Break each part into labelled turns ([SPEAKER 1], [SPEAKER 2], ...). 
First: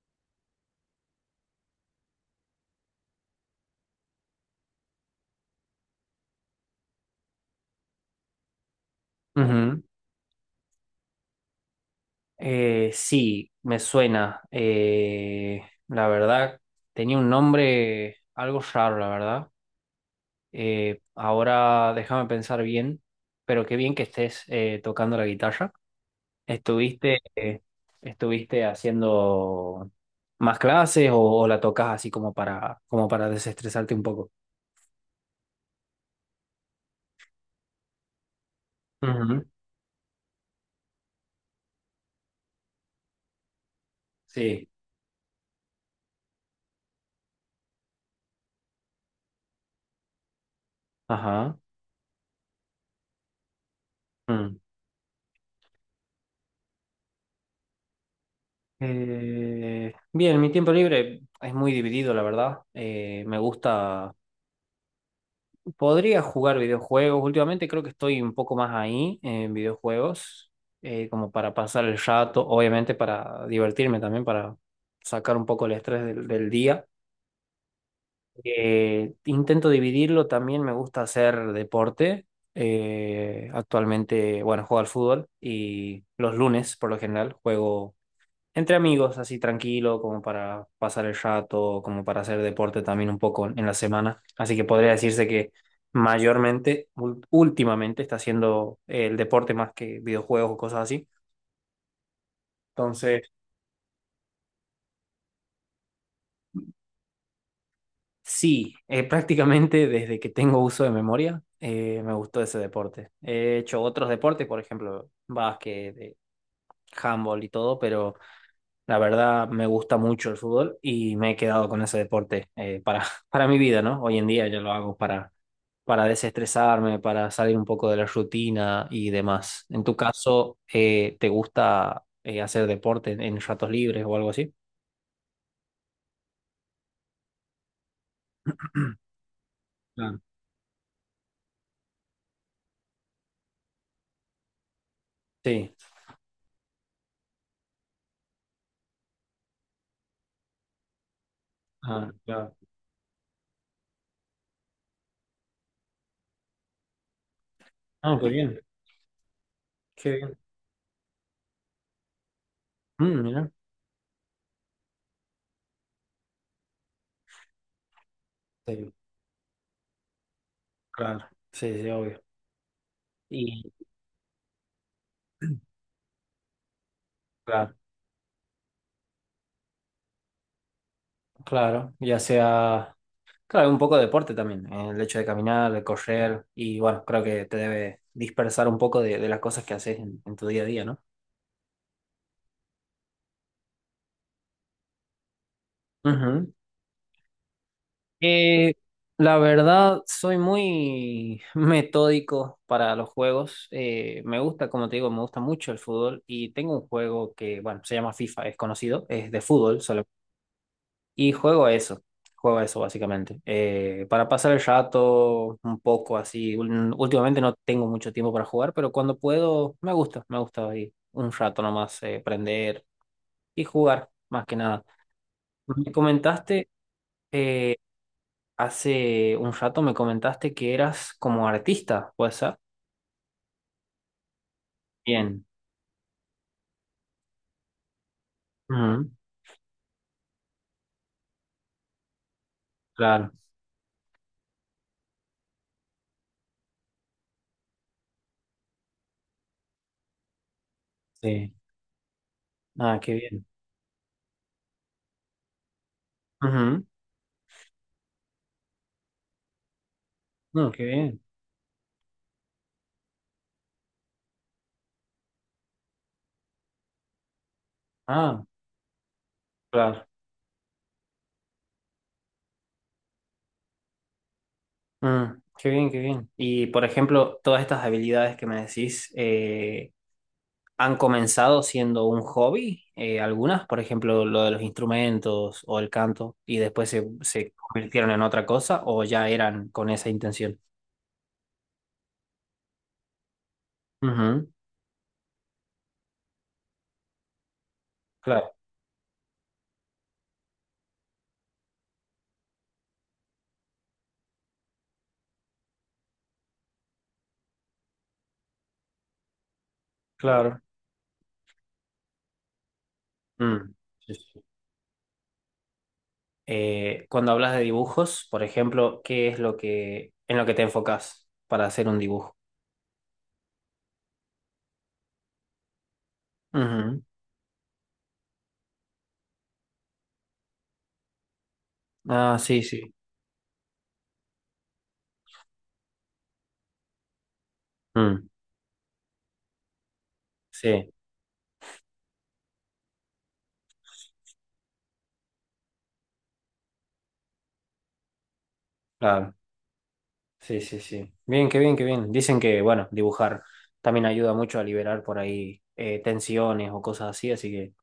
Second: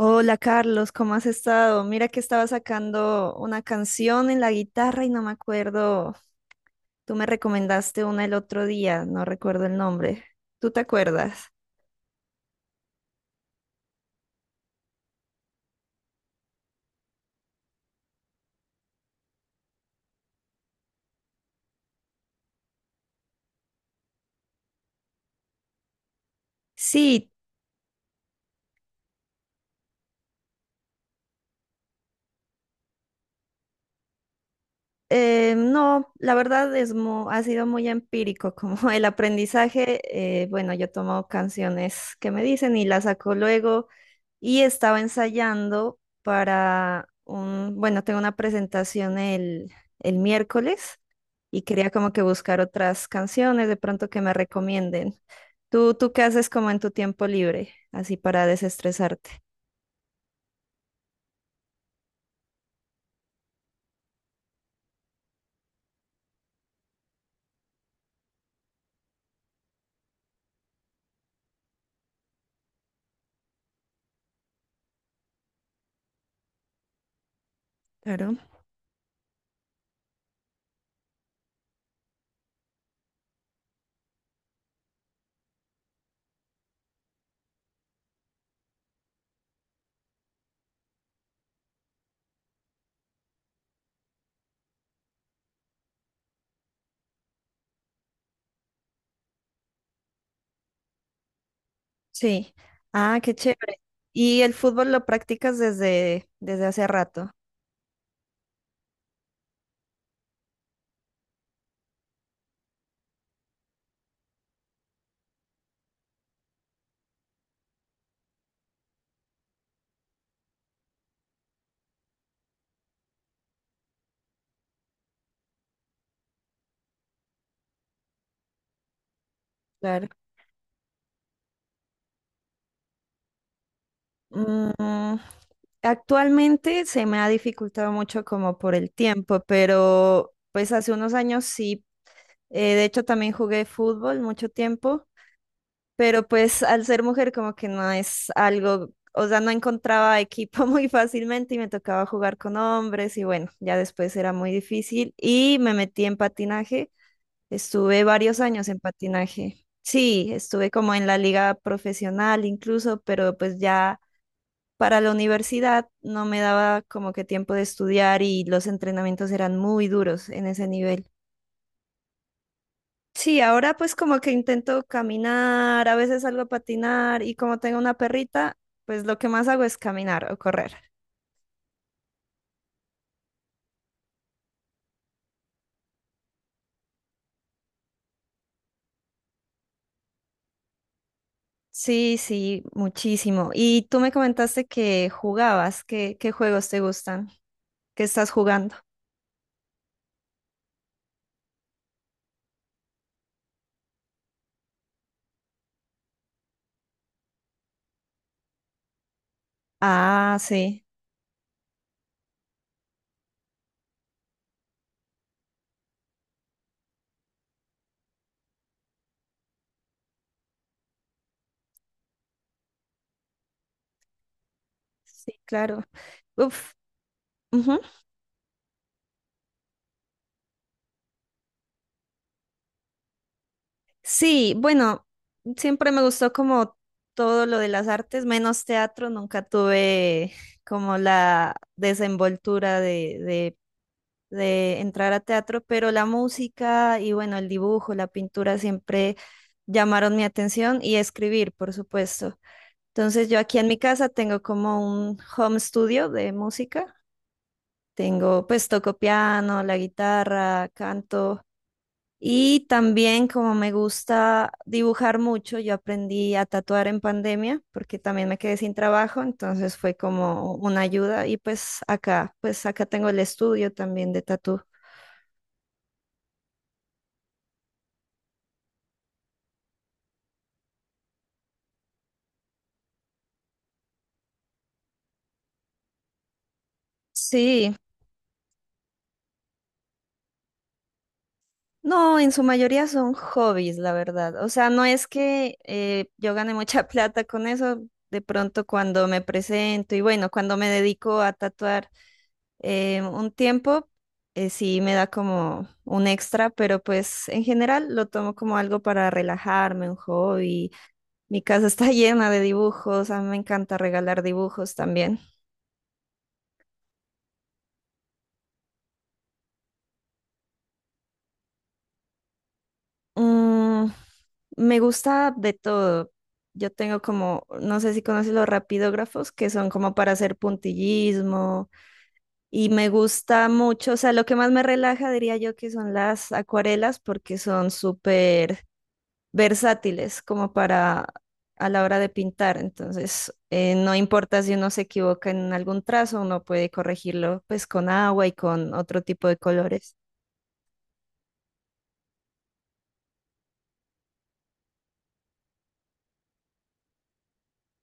[SPEAKER 1] Hola Carlos, ¿cómo has estado? Mira que estaba sacando una canción en la guitarra y no me acuerdo. Tú me recomendaste una el otro día, no recuerdo el
[SPEAKER 2] Ujú.
[SPEAKER 1] nombre. ¿Tú te acuerdas?
[SPEAKER 2] Sí, me suena. La verdad, tenía un nombre algo raro, la verdad. Ahora déjame pensar bien, pero qué bien que estés tocando la guitarra. ¿Estuviste,
[SPEAKER 1] Sí.
[SPEAKER 2] eh, estuviste haciendo más clases o la tocas así como como para desestresarte un poco?
[SPEAKER 1] No, la verdad es ha sido muy empírico como el
[SPEAKER 2] Ujú.
[SPEAKER 1] aprendizaje. Bueno, yo tomo canciones que me dicen y las saco luego y
[SPEAKER 2] Sí.
[SPEAKER 1] estaba ensayando para bueno, tengo una presentación el miércoles
[SPEAKER 2] Ajá.
[SPEAKER 1] y quería como que buscar otras canciones de pronto que me
[SPEAKER 2] Mm.
[SPEAKER 1] recomienden. ¿Tú qué haces como en tu tiempo libre, así para desestresarte?
[SPEAKER 2] Bien, mi tiempo libre es muy dividido, la verdad. Me gusta. Podría jugar videojuegos. Últimamente creo que estoy un poco más ahí en videojuegos, como para pasar el rato, obviamente para divertirme también, para sacar un poco el estrés del día.
[SPEAKER 1] Claro.
[SPEAKER 2] Intento dividirlo, también me gusta hacer deporte. Actualmente, bueno, juego al fútbol y los lunes por lo general juego entre amigos, así tranquilo, como para pasar el rato, como para hacer deporte también un poco en la semana. Así que podría decirse que mayormente, últimamente, está haciendo el deporte más que videojuegos o cosas así.
[SPEAKER 1] Sí. Ah,
[SPEAKER 2] Entonces,
[SPEAKER 1] qué chévere. ¿Y el fútbol lo practicas desde hace rato?
[SPEAKER 2] sí, prácticamente desde que tengo uso de memoria, me gustó ese deporte. He hecho otros deportes, por ejemplo, básquet, handball y todo, pero la verdad me gusta mucho el fútbol y me he quedado con ese deporte para, para mi vida, ¿no? Hoy en día yo lo hago para desestresarme, para salir un poco de la rutina y demás. En tu
[SPEAKER 1] Claro.
[SPEAKER 2] caso, ¿te gusta hacer deporte en ratos libres o algo así?
[SPEAKER 1] Mm, actualmente se me ha dificultado mucho como por el tiempo,
[SPEAKER 2] Claro.
[SPEAKER 1] pero pues hace unos años sí. De hecho, también jugué fútbol mucho tiempo,
[SPEAKER 2] Sí,
[SPEAKER 1] pero pues al ser mujer como que no es algo, o sea, no encontraba equipo muy fácilmente y me tocaba
[SPEAKER 2] ah,
[SPEAKER 1] jugar
[SPEAKER 2] claro.
[SPEAKER 1] con hombres y bueno, ya después era muy difícil y me metí en patinaje. Estuve
[SPEAKER 2] Ah, qué
[SPEAKER 1] varios
[SPEAKER 2] bien,
[SPEAKER 1] años en patinaje.
[SPEAKER 2] qué
[SPEAKER 1] Sí,
[SPEAKER 2] bien.
[SPEAKER 1] estuve como en la liga profesional incluso,
[SPEAKER 2] Mm,
[SPEAKER 1] pero
[SPEAKER 2] mira.
[SPEAKER 1] pues ya para la universidad no me daba como que tiempo de estudiar y los
[SPEAKER 2] Sí,
[SPEAKER 1] entrenamientos eran muy duros en ese nivel.
[SPEAKER 2] claro, sí, sí, obvio.
[SPEAKER 1] Sí,
[SPEAKER 2] Y
[SPEAKER 1] ahora pues como que intento caminar, a veces salgo a patinar y como
[SPEAKER 2] claro,
[SPEAKER 1] tengo una perrita, pues lo que más hago es caminar o correr.
[SPEAKER 2] claro, ya sea, claro, un poco de deporte también, el hecho de caminar, de correr, y bueno, creo que te debe dispersar un poco de las cosas que haces en tu día a día, ¿no?
[SPEAKER 1] Sí, sí, muchísimo. Y tú me comentaste que jugabas, ¿qué, qué
[SPEAKER 2] Ujú.
[SPEAKER 1] juegos te gustan? ¿Qué estás
[SPEAKER 2] Eh,
[SPEAKER 1] jugando?
[SPEAKER 2] la verdad, soy muy metódico para los juegos. Me gusta, como te digo, me gusta mucho el fútbol y tengo un juego que, bueno, se llama FIFA, es conocido, es de fútbol solo.
[SPEAKER 1] Ah, sí.
[SPEAKER 2] Y juego a eso básicamente. Para pasar el rato un poco así, últimamente no tengo mucho tiempo para jugar, pero cuando puedo, me gusta ahí un rato nomás, prender y jugar, más que nada.
[SPEAKER 1] Sí, claro.
[SPEAKER 2] Me comentaste...
[SPEAKER 1] Uf,
[SPEAKER 2] eh,
[SPEAKER 1] ujú.
[SPEAKER 2] Hace un rato me comentaste que eras como artista, ¿puede ser?
[SPEAKER 1] Sí, bueno,
[SPEAKER 2] Bien.
[SPEAKER 1] siempre me gustó como todo lo de las artes, menos
[SPEAKER 2] Ujú,
[SPEAKER 1] teatro, nunca tuve como la desenvoltura
[SPEAKER 2] claro.
[SPEAKER 1] de entrar a teatro, pero la música y bueno, el dibujo, la pintura siempre llamaron mi atención y escribir,
[SPEAKER 2] Sí.
[SPEAKER 1] por supuesto.
[SPEAKER 2] Ah, qué
[SPEAKER 1] Entonces yo
[SPEAKER 2] bien.
[SPEAKER 1] aquí en mi casa tengo como un home studio de
[SPEAKER 2] Ujú.
[SPEAKER 1] música, tengo pues toco piano, la guitarra,
[SPEAKER 2] No, qué bien.
[SPEAKER 1] canto. Y también como me gusta dibujar mucho, yo aprendí a tatuar en pandemia porque también me
[SPEAKER 2] Ah,
[SPEAKER 1] quedé sin trabajo, entonces fue
[SPEAKER 2] claro.
[SPEAKER 1] como una ayuda y pues acá tengo el estudio también de tatú.
[SPEAKER 2] Mm, qué bien, qué bien. Y por ejemplo, todas estas habilidades que me decís, ¿han comenzado siendo un hobby? Algunas, por ejemplo, lo de los instrumentos o el canto, y después se
[SPEAKER 1] Sí,
[SPEAKER 2] convirtieron en otra cosa o ya eran con esa intención.
[SPEAKER 1] no, en su mayoría son hobbies, la verdad.
[SPEAKER 2] Ujú,
[SPEAKER 1] O sea, no es que yo gane mucha plata con eso, de
[SPEAKER 2] claro,
[SPEAKER 1] pronto cuando me presento y bueno, cuando me dedico a tatuar. eh, un tiempo, sí me da como un extra, pero pues en general lo tomo como algo para relajarme, un
[SPEAKER 2] claro.
[SPEAKER 1] hobby. Mi casa está llena de dibujos, a mí me
[SPEAKER 2] Mm.
[SPEAKER 1] encanta
[SPEAKER 2] Sí,
[SPEAKER 1] regalar
[SPEAKER 2] sí.
[SPEAKER 1] dibujos también.
[SPEAKER 2] Cuando hablas de dibujos, por ejemplo, ¿qué es lo que en lo que te enfocas para hacer un dibujo?
[SPEAKER 1] Mm, me gusta de todo. Yo
[SPEAKER 2] Ujú.
[SPEAKER 1] tengo como, no sé si conoces los rapidógrafos, que son como para hacer puntillismo,
[SPEAKER 2] Ah, sí,
[SPEAKER 1] y
[SPEAKER 2] sí.
[SPEAKER 1] me gusta mucho, o sea, lo que más me relaja diría yo que son las acuarelas, porque son
[SPEAKER 2] Mm,
[SPEAKER 1] súper versátiles como
[SPEAKER 2] sí,
[SPEAKER 1] para a la hora de pintar. Entonces, no importa si uno se equivoca en algún trazo, uno puede corregirlo pues con agua y con otro tipo
[SPEAKER 2] claro.
[SPEAKER 1] de colores.
[SPEAKER 2] Sí, sí, sí. Bien, qué bien, qué bien. Dicen que, bueno, dibujar también ayuda mucho a liberar por ahí tensiones o cosas así, así que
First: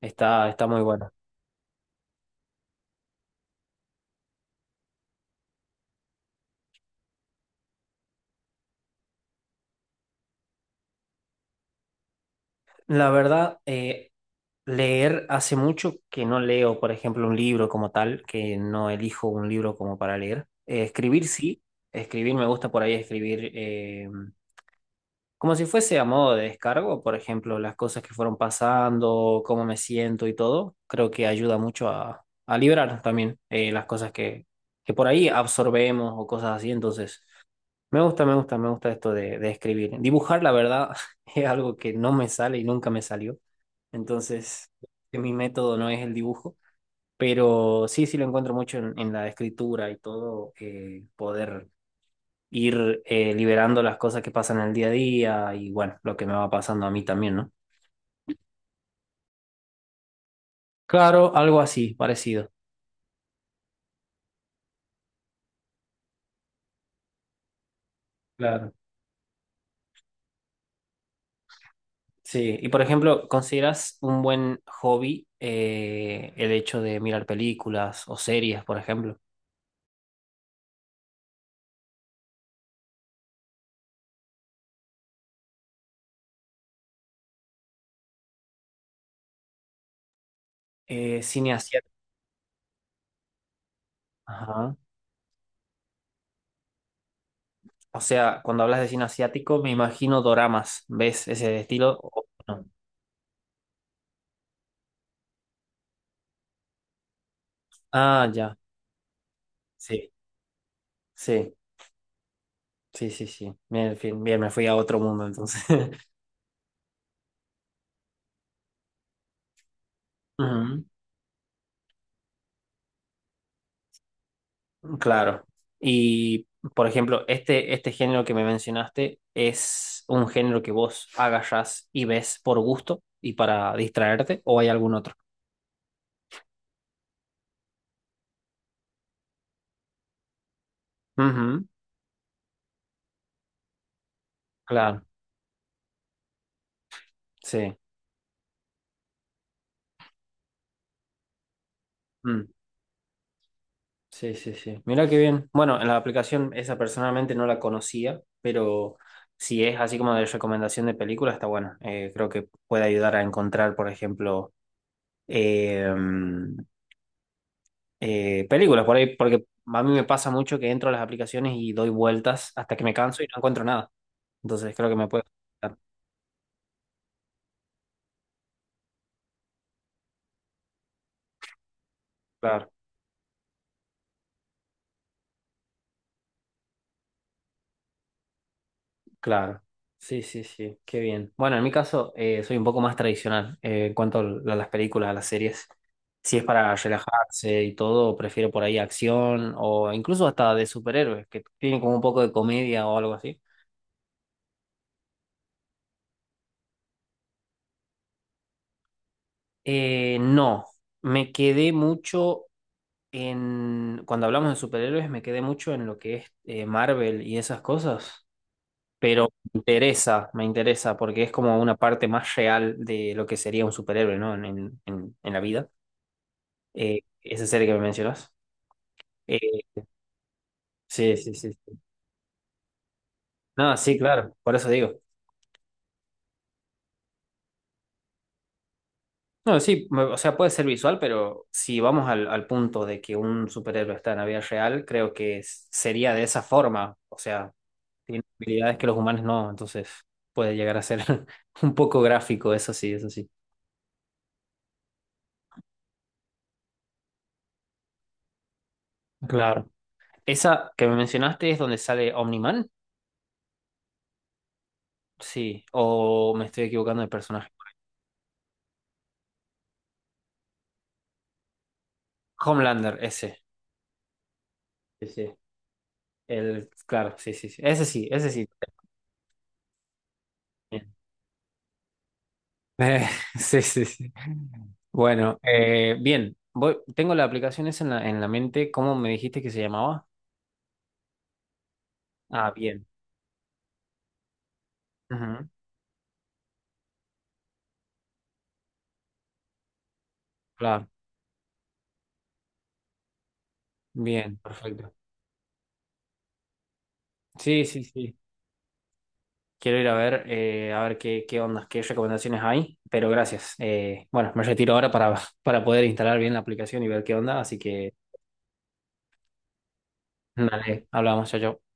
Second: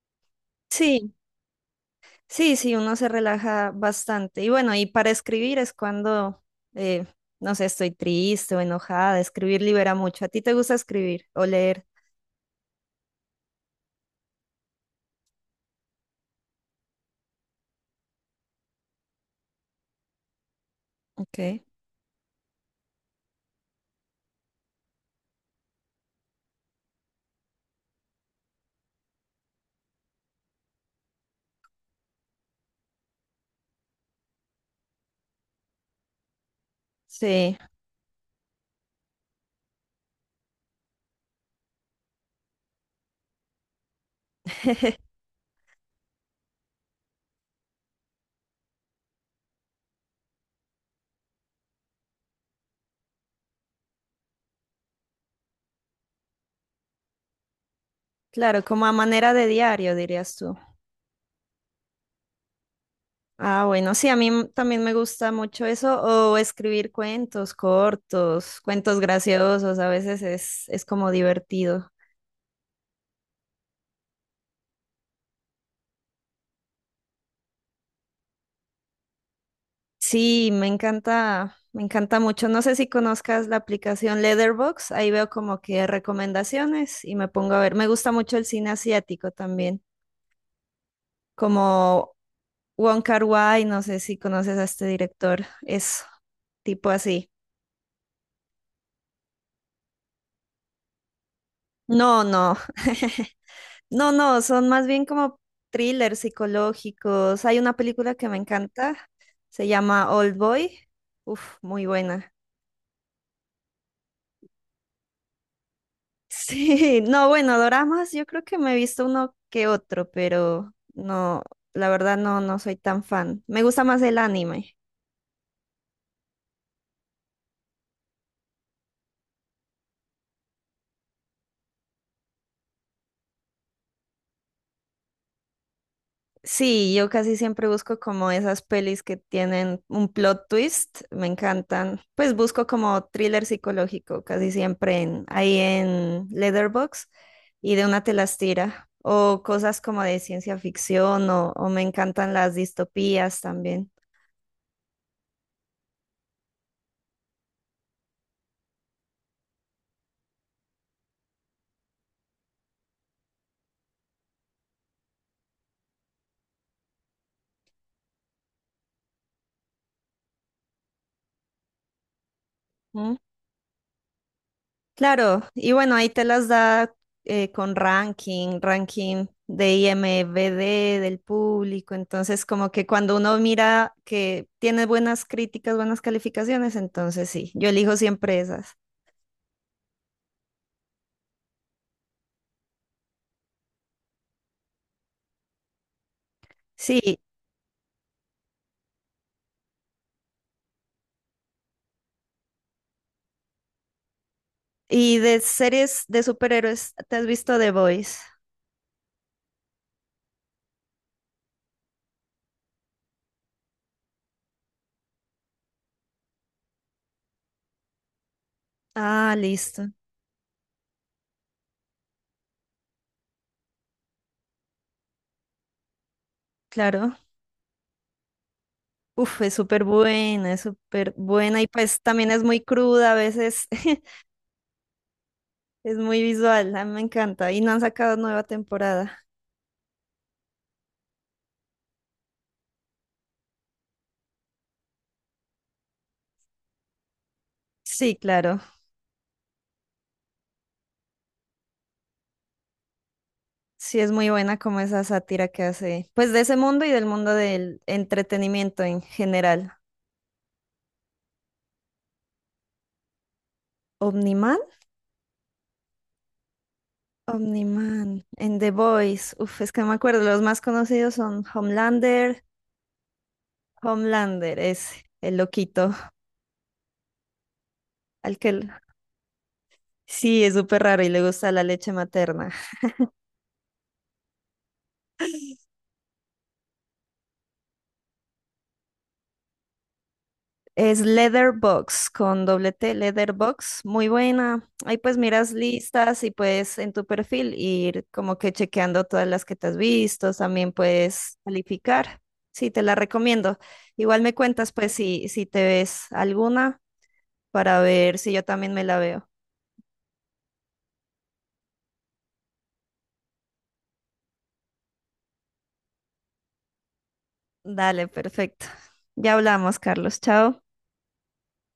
[SPEAKER 2] está, está muy bueno.
[SPEAKER 1] Sí, sí, sí, uno se relaja bastante. Y bueno, y para escribir es cuando, eh, no sé, estoy triste o enojada. Escribir libera mucho. ¿A ti te gusta escribir o leer?
[SPEAKER 2] La verdad, leer hace mucho que no leo, por ejemplo, un libro como tal, que no elijo un libro como para leer. Escribir sí,
[SPEAKER 1] Ok.
[SPEAKER 2] escribir me gusta por ahí escribir. Como si fuese a modo de descargo, por ejemplo, las cosas que fueron pasando, cómo me siento y todo, creo que ayuda mucho a liberar también las cosas que por ahí absorbemos o cosas así. Entonces,
[SPEAKER 1] Sí,
[SPEAKER 2] me gusta esto de escribir. Dibujar, la verdad, es algo que no me sale y nunca me salió. Entonces, que mi método no es el dibujo, pero sí, sí lo encuentro mucho en la escritura y todo, poder ir liberando las cosas que pasan en el día a día y bueno, lo que me va pasando a mí también, ¿no?
[SPEAKER 1] claro, como a manera de diario, dirías tú.
[SPEAKER 2] Claro, algo así, parecido.
[SPEAKER 1] Ah, bueno, sí, a mí también me gusta mucho eso, o escribir cuentos cortos,
[SPEAKER 2] Claro.
[SPEAKER 1] cuentos graciosos, a veces es como divertido.
[SPEAKER 2] Sí, y por ejemplo, ¿consideras un buen hobby el hecho de mirar películas o series, por ejemplo?
[SPEAKER 1] Sí, me encanta mucho. No sé si conozcas la aplicación Letterboxd, ahí veo como que recomendaciones y me pongo a ver. Me gusta mucho el cine asiático también,
[SPEAKER 2] Cine asiático.
[SPEAKER 1] como Wong Kar-wai, no sé si conoces a
[SPEAKER 2] Ajá.
[SPEAKER 1] este director, es tipo así.
[SPEAKER 2] O sea, cuando hablas de cine asiático, me imagino doramas. ¿Ves ese estilo?
[SPEAKER 1] No,
[SPEAKER 2] O
[SPEAKER 1] no.
[SPEAKER 2] no.
[SPEAKER 1] No, no, son más bien como thrillers psicológicos. Hay una película
[SPEAKER 2] Ah,
[SPEAKER 1] que me
[SPEAKER 2] ya.
[SPEAKER 1] encanta, se
[SPEAKER 2] Sí,
[SPEAKER 1] llama Old Boy. Uf,
[SPEAKER 2] sí,
[SPEAKER 1] muy buena.
[SPEAKER 2] sí, sí, sí. Bien, en fin, bien, me fui a otro mundo entonces.
[SPEAKER 1] Sí, no, bueno, doramas, yo creo que me he visto uno que otro, pero
[SPEAKER 2] Ujú.
[SPEAKER 1] no, la verdad no, no soy tan fan. Me gusta más el anime.
[SPEAKER 2] Claro. Y, por ejemplo, este género que me mencionaste es un género que vos agarrás y ves por gusto y para distraerte, o hay algún otro.
[SPEAKER 1] Sí, yo casi siempre busco como esas pelis que tienen un plot twist, me
[SPEAKER 2] Ujú,
[SPEAKER 1] encantan. Pues busco como thriller psicológico, casi siempre
[SPEAKER 2] claro,
[SPEAKER 1] ahí en Letterboxd y
[SPEAKER 2] sí.
[SPEAKER 1] de una te las tira. O cosas como de ciencia ficción o me encantan
[SPEAKER 2] Mm,
[SPEAKER 1] las distopías también.
[SPEAKER 2] sí, sí, sí. Mira qué bien. Bueno, en la aplicación esa personalmente no la conocía, pero si es así como de recomendación de película, está bueno. Creo que puede ayudar a encontrar, por ejemplo, eh, películas por ahí, porque a mí me pasa mucho que entro a las aplicaciones y doy vueltas hasta que me canso y no encuentro nada. Entonces creo que me puede...
[SPEAKER 1] Claro, y
[SPEAKER 2] afectar.
[SPEAKER 1] bueno, ahí te las da con ranking, ranking de IMDb del público, entonces
[SPEAKER 2] Claro,
[SPEAKER 1] como que cuando uno mira que tiene buenas críticas, buenas calificaciones, entonces sí, yo elijo siempre esas.
[SPEAKER 2] claro. Sí, sí, sí, qué bien. Bueno, en mi caso soy un poco más tradicional en cuanto a las películas, a las series. Si es para
[SPEAKER 1] Sí,
[SPEAKER 2] relajarse y todo, prefiero por ahí acción o incluso hasta de superhéroes, que tienen como un poco de comedia o algo así.
[SPEAKER 1] y de series de superhéroes, ¿te has visto The Boys?
[SPEAKER 2] No, me quedé mucho en, cuando hablamos de superhéroes me quedé mucho en lo que es Marvel y esas cosas, pero
[SPEAKER 1] Ah, listo,
[SPEAKER 2] me interesa porque es como una parte más real de lo que sería un superhéroe, ¿no? En la vida.
[SPEAKER 1] claro.
[SPEAKER 2] Esa serie que me mencionas. Eh,
[SPEAKER 1] Uf, es súper
[SPEAKER 2] sí, sí, sí.
[SPEAKER 1] buena y
[SPEAKER 2] Sí.
[SPEAKER 1] pues también es muy cruda, a veces
[SPEAKER 2] No, sí, claro, por eso digo.
[SPEAKER 1] es muy visual, a mí me encanta y no han sacado nueva temporada.
[SPEAKER 2] No, sí, o sea, puede ser visual, pero si vamos al punto de que un superhéroe está en la vida real, creo que sería de esa forma, o sea,
[SPEAKER 1] Sí,
[SPEAKER 2] tiene
[SPEAKER 1] claro.
[SPEAKER 2] habilidades que los humanos no, entonces puede llegar a ser un poco gráfico, eso sí, eso sí.
[SPEAKER 1] Sí, es muy buena como esa sátira que hace, pues de ese mundo y del mundo del entretenimiento en
[SPEAKER 2] Claro.
[SPEAKER 1] general.
[SPEAKER 2] Esa que me mencionaste es donde sale Omniman,
[SPEAKER 1] ¿Omniman?
[SPEAKER 2] sí, o me estoy equivocando de personaje.
[SPEAKER 1] Omniman. En The Voice, uf, es que no me acuerdo. Los más conocidos son Homelander.
[SPEAKER 2] Homelander, ese.
[SPEAKER 1] Homelander es
[SPEAKER 2] Sí, sí.
[SPEAKER 1] el loquito
[SPEAKER 2] El, claro, sí, sí, sí. Ese sí, ese
[SPEAKER 1] al
[SPEAKER 2] sí.
[SPEAKER 1] que... Sí, es súper
[SPEAKER 2] Bien.
[SPEAKER 1] raro y le gusta la leche materna.
[SPEAKER 2] Eh, sí, sí, sí. Bueno, bien. Voy, tengo la aplicación esa en la mente. ¿Cómo me dijiste que se llamaba?
[SPEAKER 1] Es Leatherbox con
[SPEAKER 2] Ah,
[SPEAKER 1] doble
[SPEAKER 2] bien.
[SPEAKER 1] T, Leatherbox, muy buena. Ahí pues
[SPEAKER 2] Ujú,
[SPEAKER 1] miras listas y puedes en tu perfil ir como que chequeando todas las que te has visto, también
[SPEAKER 2] claro,
[SPEAKER 1] puedes calificar. Sí, te la recomiendo. Igual me
[SPEAKER 2] bien,
[SPEAKER 1] cuentas pues
[SPEAKER 2] perfecto.
[SPEAKER 1] si te ves alguna
[SPEAKER 2] Sí,
[SPEAKER 1] para
[SPEAKER 2] sí, sí.
[SPEAKER 1] ver si yo también me la veo.
[SPEAKER 2] Quiero ir a ver qué, qué ondas, qué recomendaciones hay, pero gracias. Bueno, me retiro ahora para, para poder instalar bien la aplicación y ver qué onda, así que
[SPEAKER 1] Dale, perfecto. Ya hablamos, Carlos. Chao.
[SPEAKER 2] dale, hablamos, chao, chao.